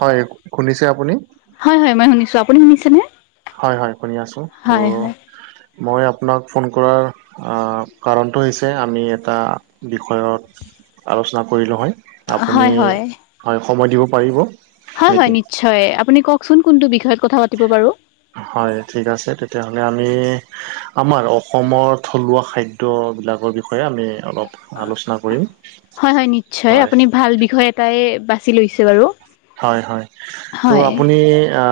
হয়, শুনিছে আপুনি? হয় হয় মই শুনিছো। আপুনি শুনিছেনে? হয় হয় শুনি আছো ত' হয় হয় মই আপোনাক ফোন কৰাৰ কাৰণটো হৈছে আমি এটা বিষয়ত আলোচনা কৰিলো হয়, আপুনি হয় হয় হয় সময় দিব পাৰিব? হয় হয় নেকি নিশ্চয়। আপুনি কওকচোন কোনটো বিষয়ত কথা পাতিব বাৰু? হয় ঠিক আছে তেতিয়াহ'লে। আমি আমাৰ অসমৰ থলুৱা খা দ্য বিলাকৰ বিষয়ে আমি অলপ আলোচনা কৰিম হয় হয় নিশ্চয়। হয় আপুনি ভাল বিষয় এটাই বাছি লৈছে বাৰু। হয় হয়। ত' হয় আপুনি আ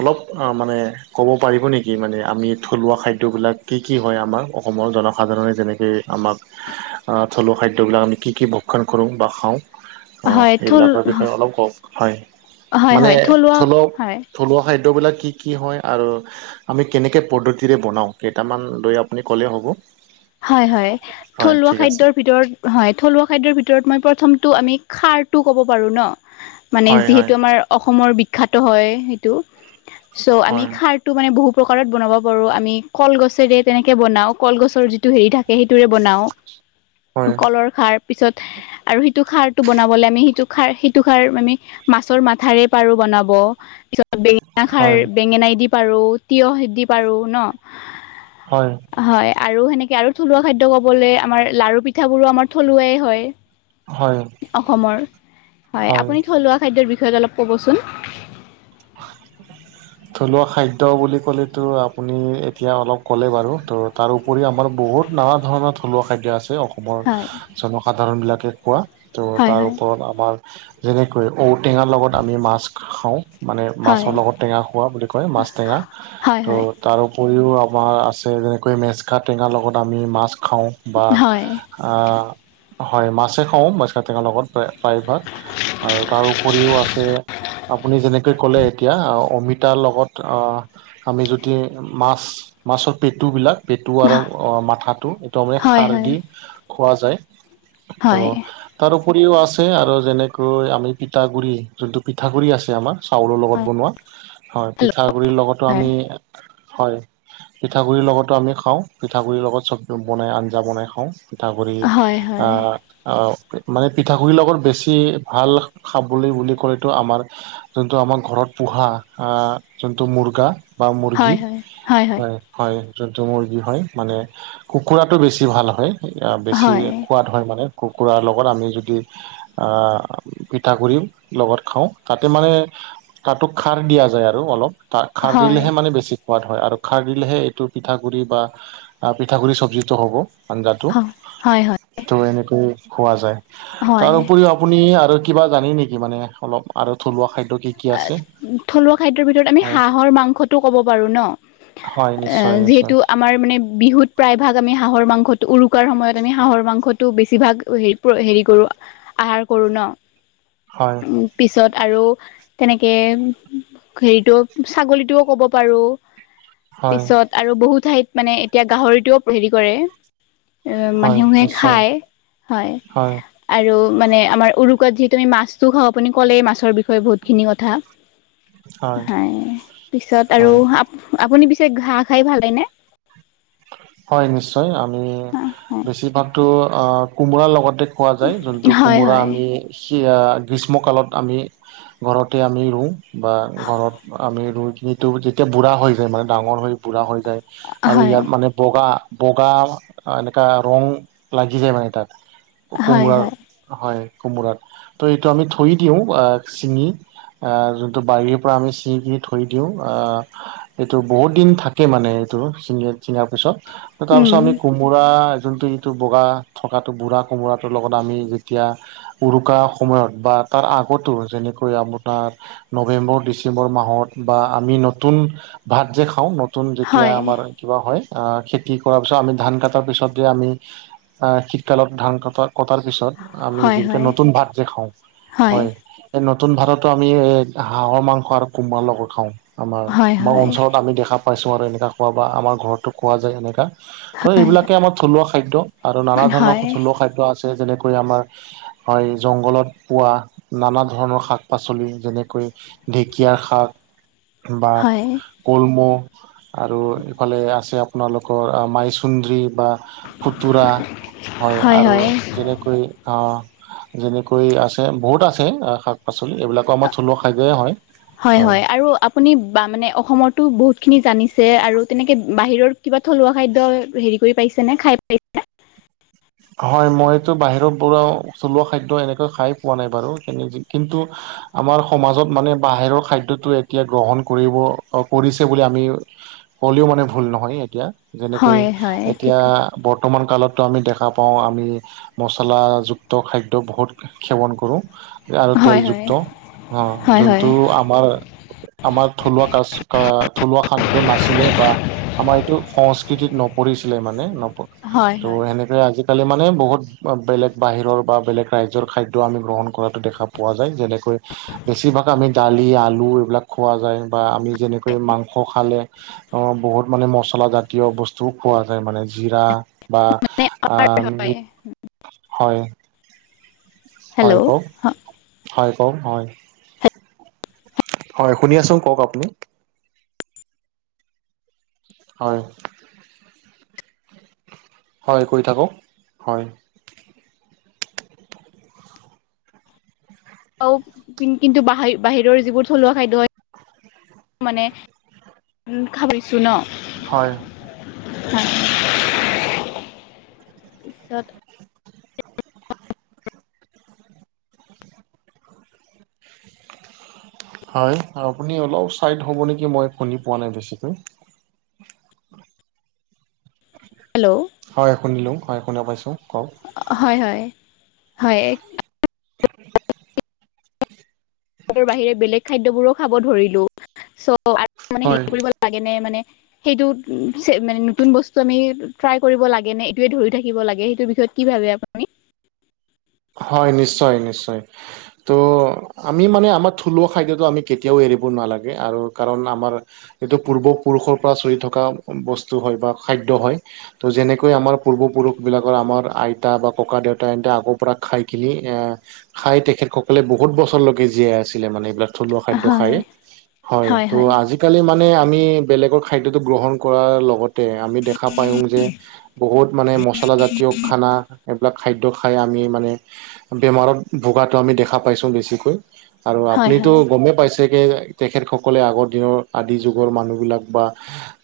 অলপ মানে ক'ব পাৰিব নেকি মানে আমি থলুৱা খাদ্য বিলাক কি কি হয় আমাৰ? অসমৰ জনসাধাৰণে যেনেকৈ আমাক থলুৱা খাদ্যবিলাক আমি কি কি ভক্ষণ কৰোঁ বা খাওঁ অ হয় থল এইবিলাকৰ বিষয়ে অলপ কওক হয় হয় মানে হয় থলুৱা ধৰি লওঁক হয় থলুৱা খাদ্যবিলাক কি কি হয় আৰু আমি কেনেকে পদ্ধতিৰে বনাও কেইটামান লৈ আপুনি ক'লে হ'ব হয় হয় হয় থলুৱা ঠিক আছে খাদ্যৰ ভিতৰত। হয় থলুৱা খাদ্যৰ ভিতৰত মই প্ৰথমটো আমি খাৰটো ক'ব পাৰোঁ ন মানে হয় হয় যিহেতু আমাৰ অসমৰ বিখ্যাত হয় সেইটো চ' আমি হয় খাৰ টো মানে বহু প্ৰকাৰত বনাব পাৰো আমি কলগছেৰে তেনেকে বনাও কলগছৰ যি টো হেৰি থাকে সেইটোৰে বনাও হয় কলৰ খাৰ পিছত আৰু সিটো খাৰটো বনাবলৈ আমি সিটো খাৰ সিটো খাৰ আমি মাছৰ মাথাৰে পাৰোঁ বনাব, পিছত বেঙেনাষাৰ হয় বেঙেনাই দি পাৰো তিয়হ দি পাৰো ন হয় হয় আৰু সেনেকে আৰু থলুৱা খাদ্য কবলৈ আমাৰ লাড়ু পিঠাবোৰো আমাৰ থলুৱাই হয় হয় অসমৰ হয় আপুনি থলুৱা খাদ্যৰ বিষয়ত অলপ ক'বচোন [unintelligible] থলুৱা খাদ্য বুলি ক'লেতো আপুনি এতিয়া অলপ ক'লে বাৰু ত' তাৰ উপৰি আমাৰ বহুত নানা ধৰণৰ থলুৱা খাদ্য আছে অসমৰ হয় জনসাধাৰণবিলাকে কোৱা ত' হয় তাৰ হয় ওপৰত আমাৰ যেনেকৈ ঔটেঙাৰ লগত আমি মাছ খাওঁ মানে মাছৰ হয় লগত টেঙা খোৱা বুলি কয় মাছ টেঙা হয় হয় ত' তাৰো উপৰিও আমাৰ আছে যেনেকৈ মেচকা টেঙাৰ লগত আমি মাছ খাওঁ বা হয় হয় মাছেই খাওঁ মেছকাটেঙাৰ লগত প্ৰায় ভাগ তাৰউপৰিও আছে আপুনি ক'লে এতিয়া অমিতাৰ লগত আমি যদি মাছ মাছৰ পেটুবিলাক পেটু আৰু মাথাটো একদমেই হয় খাৰ হয় দি খোৱা যায়। তো হয় তাৰ উপৰিও আছে আৰু যেনেকৈ আমি পিঠাগুৰি যোনটো পিঠাগুৰি আছে আমাৰ চাউলৰ লগত হয় বনোৱা হয় হেল্ল' পিঠাগুৰিৰ লগতো আমি হয় পিঠাগুড়িৰ লগতো আমি খাওঁ পিঠাগুড়িৰ লগত চব বনাই আঞ্জা বনাই খাওঁ পিঠাগুড়ি হয় অ হয় আহ মানে পিঠাগুৰি লগত বেছি ভাল খাবলৈ বুলি কলেটো আমাৰ যোনটো আমাৰ ঘৰত পোহা যোনটো মুৰ্গা বা মুৰ্গী হয় হয় যোনটো মুৰ্গী হয় মানে কুকুৰাটো বেছি ভাল হয় হয় বেছি হয় হয় সোৱাদ হয় মানে কুকুৰাৰ লগত আমি যদি পিঠাগুড়ি লগত খাওঁ তাতে মানে তাতো খাৰ দিয়া যায় আৰু অলপ ত খাৰ হয় দিলেহে মানে বেছি সোৱাদ হয় আৰু খাৰ দিলেহে এইটো পিঠাগুড়ি বা পিঠাগুড়ি চব্জিটো হ'ব। আঞ্জাটো হয় হয় ত এনেকৈ খোৱা যায় তাৰ হয় উপৰিও আপুনি আৰু কিবা জানে নেকি মানে অলপ আৰু থলুৱা খাদ্য কি কি আছে থলুৱা খাদ্যৰ ভিতৰত আমি হয় হাঁহৰ মাংসটো ক'ব পাৰো ন। হয় অ নিশ্চয় নিশ্চয় যিহেতু আমাৰ মানে। বিহুত প্ৰায়ভাগ আমি হাঁহৰ মাংসটো উৰুকাৰ সময়ত আমি হাঁহৰ মাংসটো বেছিভাগ হেৰি কৰোঁ। আহাৰ কৰো ন। হয়। পিছত আৰু- তেনেকে হেৰিটো ছাগলী টোও ক'ব পাৰো, হয় পিছত- আৰু বহু ঠাইত মানে এতিয়া গাহৰিটোও হেৰি কৰে। অ', হয় মানুহে নিশ্চয় খায় হয়। আৰু মানে আমাৰ উৰুকাত যিহেতু আমি মাছটো খাওঁ আপুনি ক'লেই মাছৰ বিষয়ে বহুত- খিনি কথা পিছত হয়। পিছত হয় আৰু- আপুনি পিছে হাঁহ খাই ভালে নে? হয় নিশ্চয়। আমি বেছিভাগতো কোমোৰাৰ লগতে- খোৱা যায়, যোনটো হয় কোমোৰা হয় আমি- গ্ৰীষ্মকালত আমি ঘৰতে আমি ৰুওঁ। বা ঘৰত আমি ৰুই কিনিতো যেতিয়া বুঢ়া হৈ যায় মানে ডাঙৰ হৈ বুঢ়া হৈ- যায় আৰু হয় ইয়াত মানে- বগা-বগা এনেকা ৰং লাগি যায় মানে তা'ত হয় কোমোৰাৰ- হয় হয়, কোমোৰতো ত' এইটো আমি থৈ দিওঁ আঁহ চিঙি। আঁহ', যোনটো বাৰীৰ পৰা আমি চিঙি থৈ দিওঁ, আঁহ- এইটো বহুত দিন থাকে মানে এইটো- উম তাৰপিছত-তাৰপিছত আমি কোমোৰা যোনটো যিটো বগা- থকাটো বুঢ়া কোমোৰাটোৰ লগত আমি যেতিয়া- উৰুকা সময়ত বা তাৰ আগতো যেনেকৈ আপোনাৰ- নৱেম্বৰ, ডিচেম্বৰ মাহত বা আমি নতুন ভাত যে খাওঁ- নতুন যেতিয়া হয় আমাৰ কিবা হয় খেতি কৰাৰ পিছত আমি ধান কটাৰ পিছত যে আমি- আহ শীতকালত ধান কটা-কটাৰ পিছত আমি হয় যেনেকে হয় নতুন ভাত যে খাওঁ হয়। এই নতুন ভাতটো আমি এ হাঁহৰ মাংস আৰু কোমোৰা লগত খাওঁ। হয় হয় হয় আমাৰ-আমাৰ অঞ্চলত আমি দেখা পাইছোঁ আৰু এনেকুৱা খোৱা-বোৱা, আমাৰ ঘৰতো খোৱা যায় এনেকুৱা। ত' হয় এইবিলাকে আমাৰ থলুৱা খাদ্য, আৰু নানা ধৰণৰ হয় থলুৱা খাদ্য আছে যেনেকৈ আমাৰ- হয়, জংঘলত পোৱা নানা ধৰণৰ শাক-পাচলি যেনেকৈ- ঢেকীয়া শাক বা কল্মৌ আৰু এইফালে আছে- আপোনালোকৰ মাইচুন্দ্ৰী বা- খুতুৰা হয়, আৰু যেনেকৈ- যেনেকৈ আছে, বহুত আছে, শাক-পাচলি এইবিলাকো আমাৰ থলুৱা খাদ্যয় হয়। হয়। হয়-হয়, আৰু আপুনি বা মানে অসমৰতো বহুতখিনি জানিছে আৰু তেনেকে বাহিৰৰ- কিবা থলুৱা খাদ্য হেৰি কৰি পাইছে নে খাই পাইছে নে? হয়, মইতো বাহিৰৰ পৰাও থলুৱা খাদ্য এনেকৈ খাই পোৱা নাই বাৰু কিন্তু- আমাৰ সমাজত মানে বাহিৰৰ খাদ্যটো এতিয়া গ্ৰহণ কৰিব কৰিছে বুলি আমি- ক'লেও মানে ভুল নহয় এতিয়া, যেনেকৈ হয় হয় ঠিক এতিয়া বৰ্তমান কালতো আমি দেখ- তো নাপাওঁ আমি মচলাযুক্ত খাদ্য বহুত সেৱন কৰোঁ- আৰু হয় হয় তেলযুক্ত। অঁ', হয় হয় যোনটো আমাৰ- আমাৰ থলুৱা কাজ থলুৱা খাদ্য নাছিলে বা- আমাৰ এইটো সংস্কৃতিত নপৰিছিলে মানে, নপ হয় হয় [unintelligible] -ৰে আজিকালি মানে বহুত বেলেগ বাহিৰৰ বা বেলেগ ৰাজ্যৰ খাদ্যও আমি গ্ৰহণ কৰা দেখা পাওঁ। পোৱা যায় যেনেকৈ বেছিভাগ আমি দালি, আলু এইবিলাক খোৱা যায় বা আমি- যেনেকৈ মাংস খালে- বহুত মানে মচলাজাতীয় বস্তুও খোৱা যায় মানে জিৰা বা মানে আ আমাৰ হয় মিট হয় হয় হেল্ল' কওক হয় কওক হয় হয় শুনি আছো কওক আপুনি হয় হয় কয় থাকক হয় কিন্তু বাহিৰ বাহিৰৰ যিবোৰ থলুৱা খাদ্য হয় মানে দেখা পাইছোঁ ন, হয় হয় পিছত হয় আপুনি অলপ চাইড হব নেকি মই শুনি পোৱা নাই বেছিকৈ হেল্ল' হয় শুনিলো হয় শুনা পাইছো কওক হয় হয় হয় বাহিৰে বেলেগ খাদ্য বোৰো খাব ধৰিলো চ' আৰু মানে হয় হেৰি কৰিব লাগে নে মানে সেইটোত মানে নতুন বস্তু আমি ট্ৰাই কৰিব লাগে নে এইটোৱে ধৰি থাকিব লাগে সেইটোৰ বিষয়ত কি ভাবে আপুনি হয় নিশ্চয় নিশ্চয় ত' আমি মানে আমাৰ থলুৱা খাদ্যটো আমি কেতিয়াও এৰিব নালাগে আৰু কাৰণ আমাৰ এইটো পূৰ্বপুৰুষৰ পৰা চলি থকা বস্তু হয় বা খাদ্য হয় ত' যেনেকৈ আমাৰ পূৰ্বপুৰুষ বিলাকৰ আমাৰ আইতা বা ককাদেউতা ইহঁতে আগৰ পৰা খাই কিনি এ খাই তেখেতসকলে বহুত বছৰলৈকে জীয়াই আছিলে মানে এইবিলাক থলুৱা খাদ্য হয় খায়ে হয় ত' আজি আজিকালি মানে আমি বেলেগৰ খাদ্যটো গ্ৰহণ কৰাৰ লগত -তে আমি দেখা পাও যে বহুত মানে মচলা জাতীয় খানা এইবিলাক খাদ্য খাই আমি মানে বেমাৰত ভোগাটো আমি দেখা পাইছো বেছিকৈ আৰু হয় আপুনিতো হয় গমেই পাইছে [unintelligible] তেখেতসকলে আগৰ দিনৰ আদি যুগৰ মানুহবিলাক বা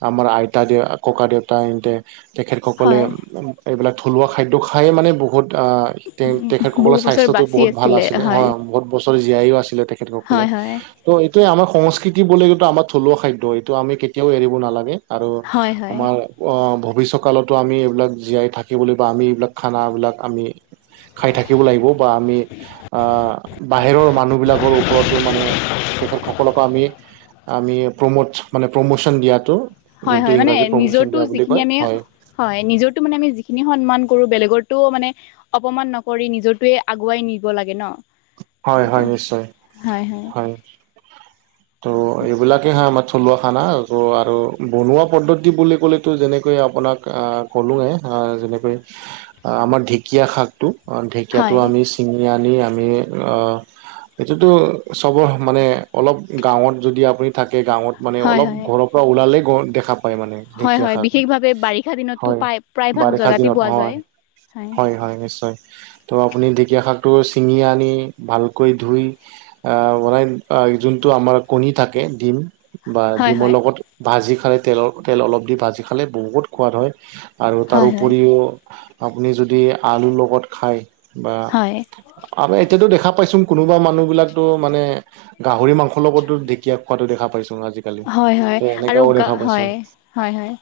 আমাৰ আইতা দে ককা দেউতা ইহঁতে তেখেতসকলে হয় এইবিলাক থলুৱা খাদ্য খায়ে মানে বহুত আহ তে তেখেতসকলৰ বহু বছৰ স্বাস্থ্যটো বাচি বহুত ভাল আছিলে হয় বহুত বছৰ জীয়াইয়ো আছিলে তেখেতসকলে হয় হয় ত' এইটোয়ে আমাৰ সংস্কৃতি বুলি এইটো আমাৰ থলুৱা খাদ্য এইটো আমি কেতিয়াও এৰিব নালাগে আৰু হয় হয় আমাৰ ভৱিষ্যকালতো আমি এইবিলাক জীয়াই থাকিবলৈ বা আমি এইবিলাক খানাবিলাক আমি খাই থাকিব লাগিব বা আমি আহ বাহিৰৰ মানুহ বিলাকৰ ওপৰতো মানে তেখেত সকলকো আমি আমি প্ৰমোট মানে প্ৰমোচন দিয়াটো হয় যোনটো হয় মানে ইংৰাজী প্ৰমোচন নিজৰটো দিয়া বুলি যিখিনি কয় আমি হয় হয় নিজটো মানে আমি যিখিনি সন্মান কৰো বেলেগতো মানে অপমান নকৰি নিজটোৱে আগুৱাই নিব লাগে ন হয় হয় নিশ্চয় তেনেকৈ হয় হয়। ত' এইবিলাকে হয়ে আমাৰ থলুৱা খানা ত' আৰু বনোৱা পদ্ধতি বুলি ক'লেতো যেনেকৈ আপোনাক কলোৱে যেনেকৈ আমাৰ ঢেকীয়া শাকটো ঢেকীয়াটো হয় আমি চিঙি আনি আমি এইটোতো চব মানে অলপ গাঁৱত যদি আপুনি থাকে গাঁৱত মানে হয় অলপ হয় ঘৰৰ পৰা ওলালেই গ দেখা প পায় মানে হয় ঢেকীয়া হয় শাক বিশেষভাৱে বাৰিষা দিনততো হয় প্ৰায় প্ৰায়ভাগ বাৰিষা জেগাতে দিনত পোৱা হয়। যায় হয় হয় নিশ্চয়। তো আপুনি ঢেঁকীয়া শাকটো ছিঙি আনি ভালকৈ ধুই বনাই যোন টো আমাৰ কণী থাকে ডিম বা হয় ডিমৰ হয় লগত ভাজি খালে তেলৰ তেল অলপ দি ভাজি খালে বহুত সোৱাদ হয় আৰু তাৰ হয় উপৰিও আপুনি যদি আলুৰ লগত খায় বা হয় হয় আমি এতিয়াতো দেখা পাইছোঁ কোনোবা মানুহ বিলাকো মানে গাহৰি মাংস ঢেঁকীয়া খোৱাতো দেখা পাইছোং আজিকালি হয় ত হয় আৰু এনেকাও গা দেখা পাইছো। হয়, হয়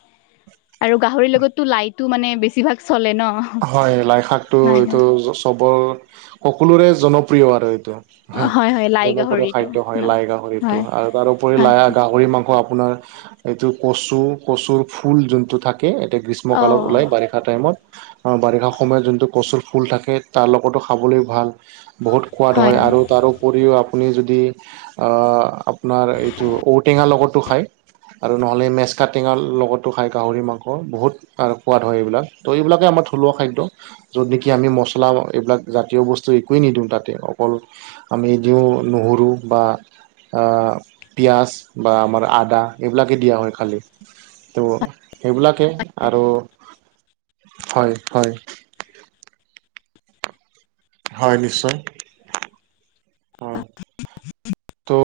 আৰু গাহৰি লগতটো লাইটো মানে বেছিভাগ চলে ন। হয় লাই শাক টো হয় এইটো হয় চবৰ সকলোৰে জনপ্ৰিয় আৰু এইটো। হয় হয় লাই জনপ্ৰিয় গাহৰিটো খাদ্য হয় ন লাই গাহৰিতটো হয় আৰু তাৰোপৰি হয় লাই গাহৰি মাংস আপোনাৰ এইটো কচু কচুৰ ফুল যোনটো থাকে এয়া গ্ৰীষ্ম অঁ কালত ওলাই বাৰি টা টাইমত বাৰিষা সময়ত যোনটো কচুৰ ফুল থাকে তাৰ লগতো খাবলৈ ভাল। বহুত সোৱাদ হয় আৰু তাৰপৰিও আপুনি যদি আপোনাৰ এইটো ঔটেঙা লগতো খায় আৰু নহ'লে মেজকা টেঙাৰ লগতো খাই গাহৰি মাংস বহুত আৰু খোৱা ধ হয় এইবিলাক ত এইবিলাকে আমাৰ থলুৱা খাদ্য য'ত নেকি আমি মছলা এইবিলাক জাতীয় বস্তু একোৱেই নিদিওঁ তাতে অকল আমি ইদিও নুহৰোঁ বা পিঁয়াজ বা আমাৰ আদা এইবিলাকেই দিয়া হয় খালী ত' সেইবিলাকে আৰু হয়, হয়। হয় নিশ্চয়। হয় ত'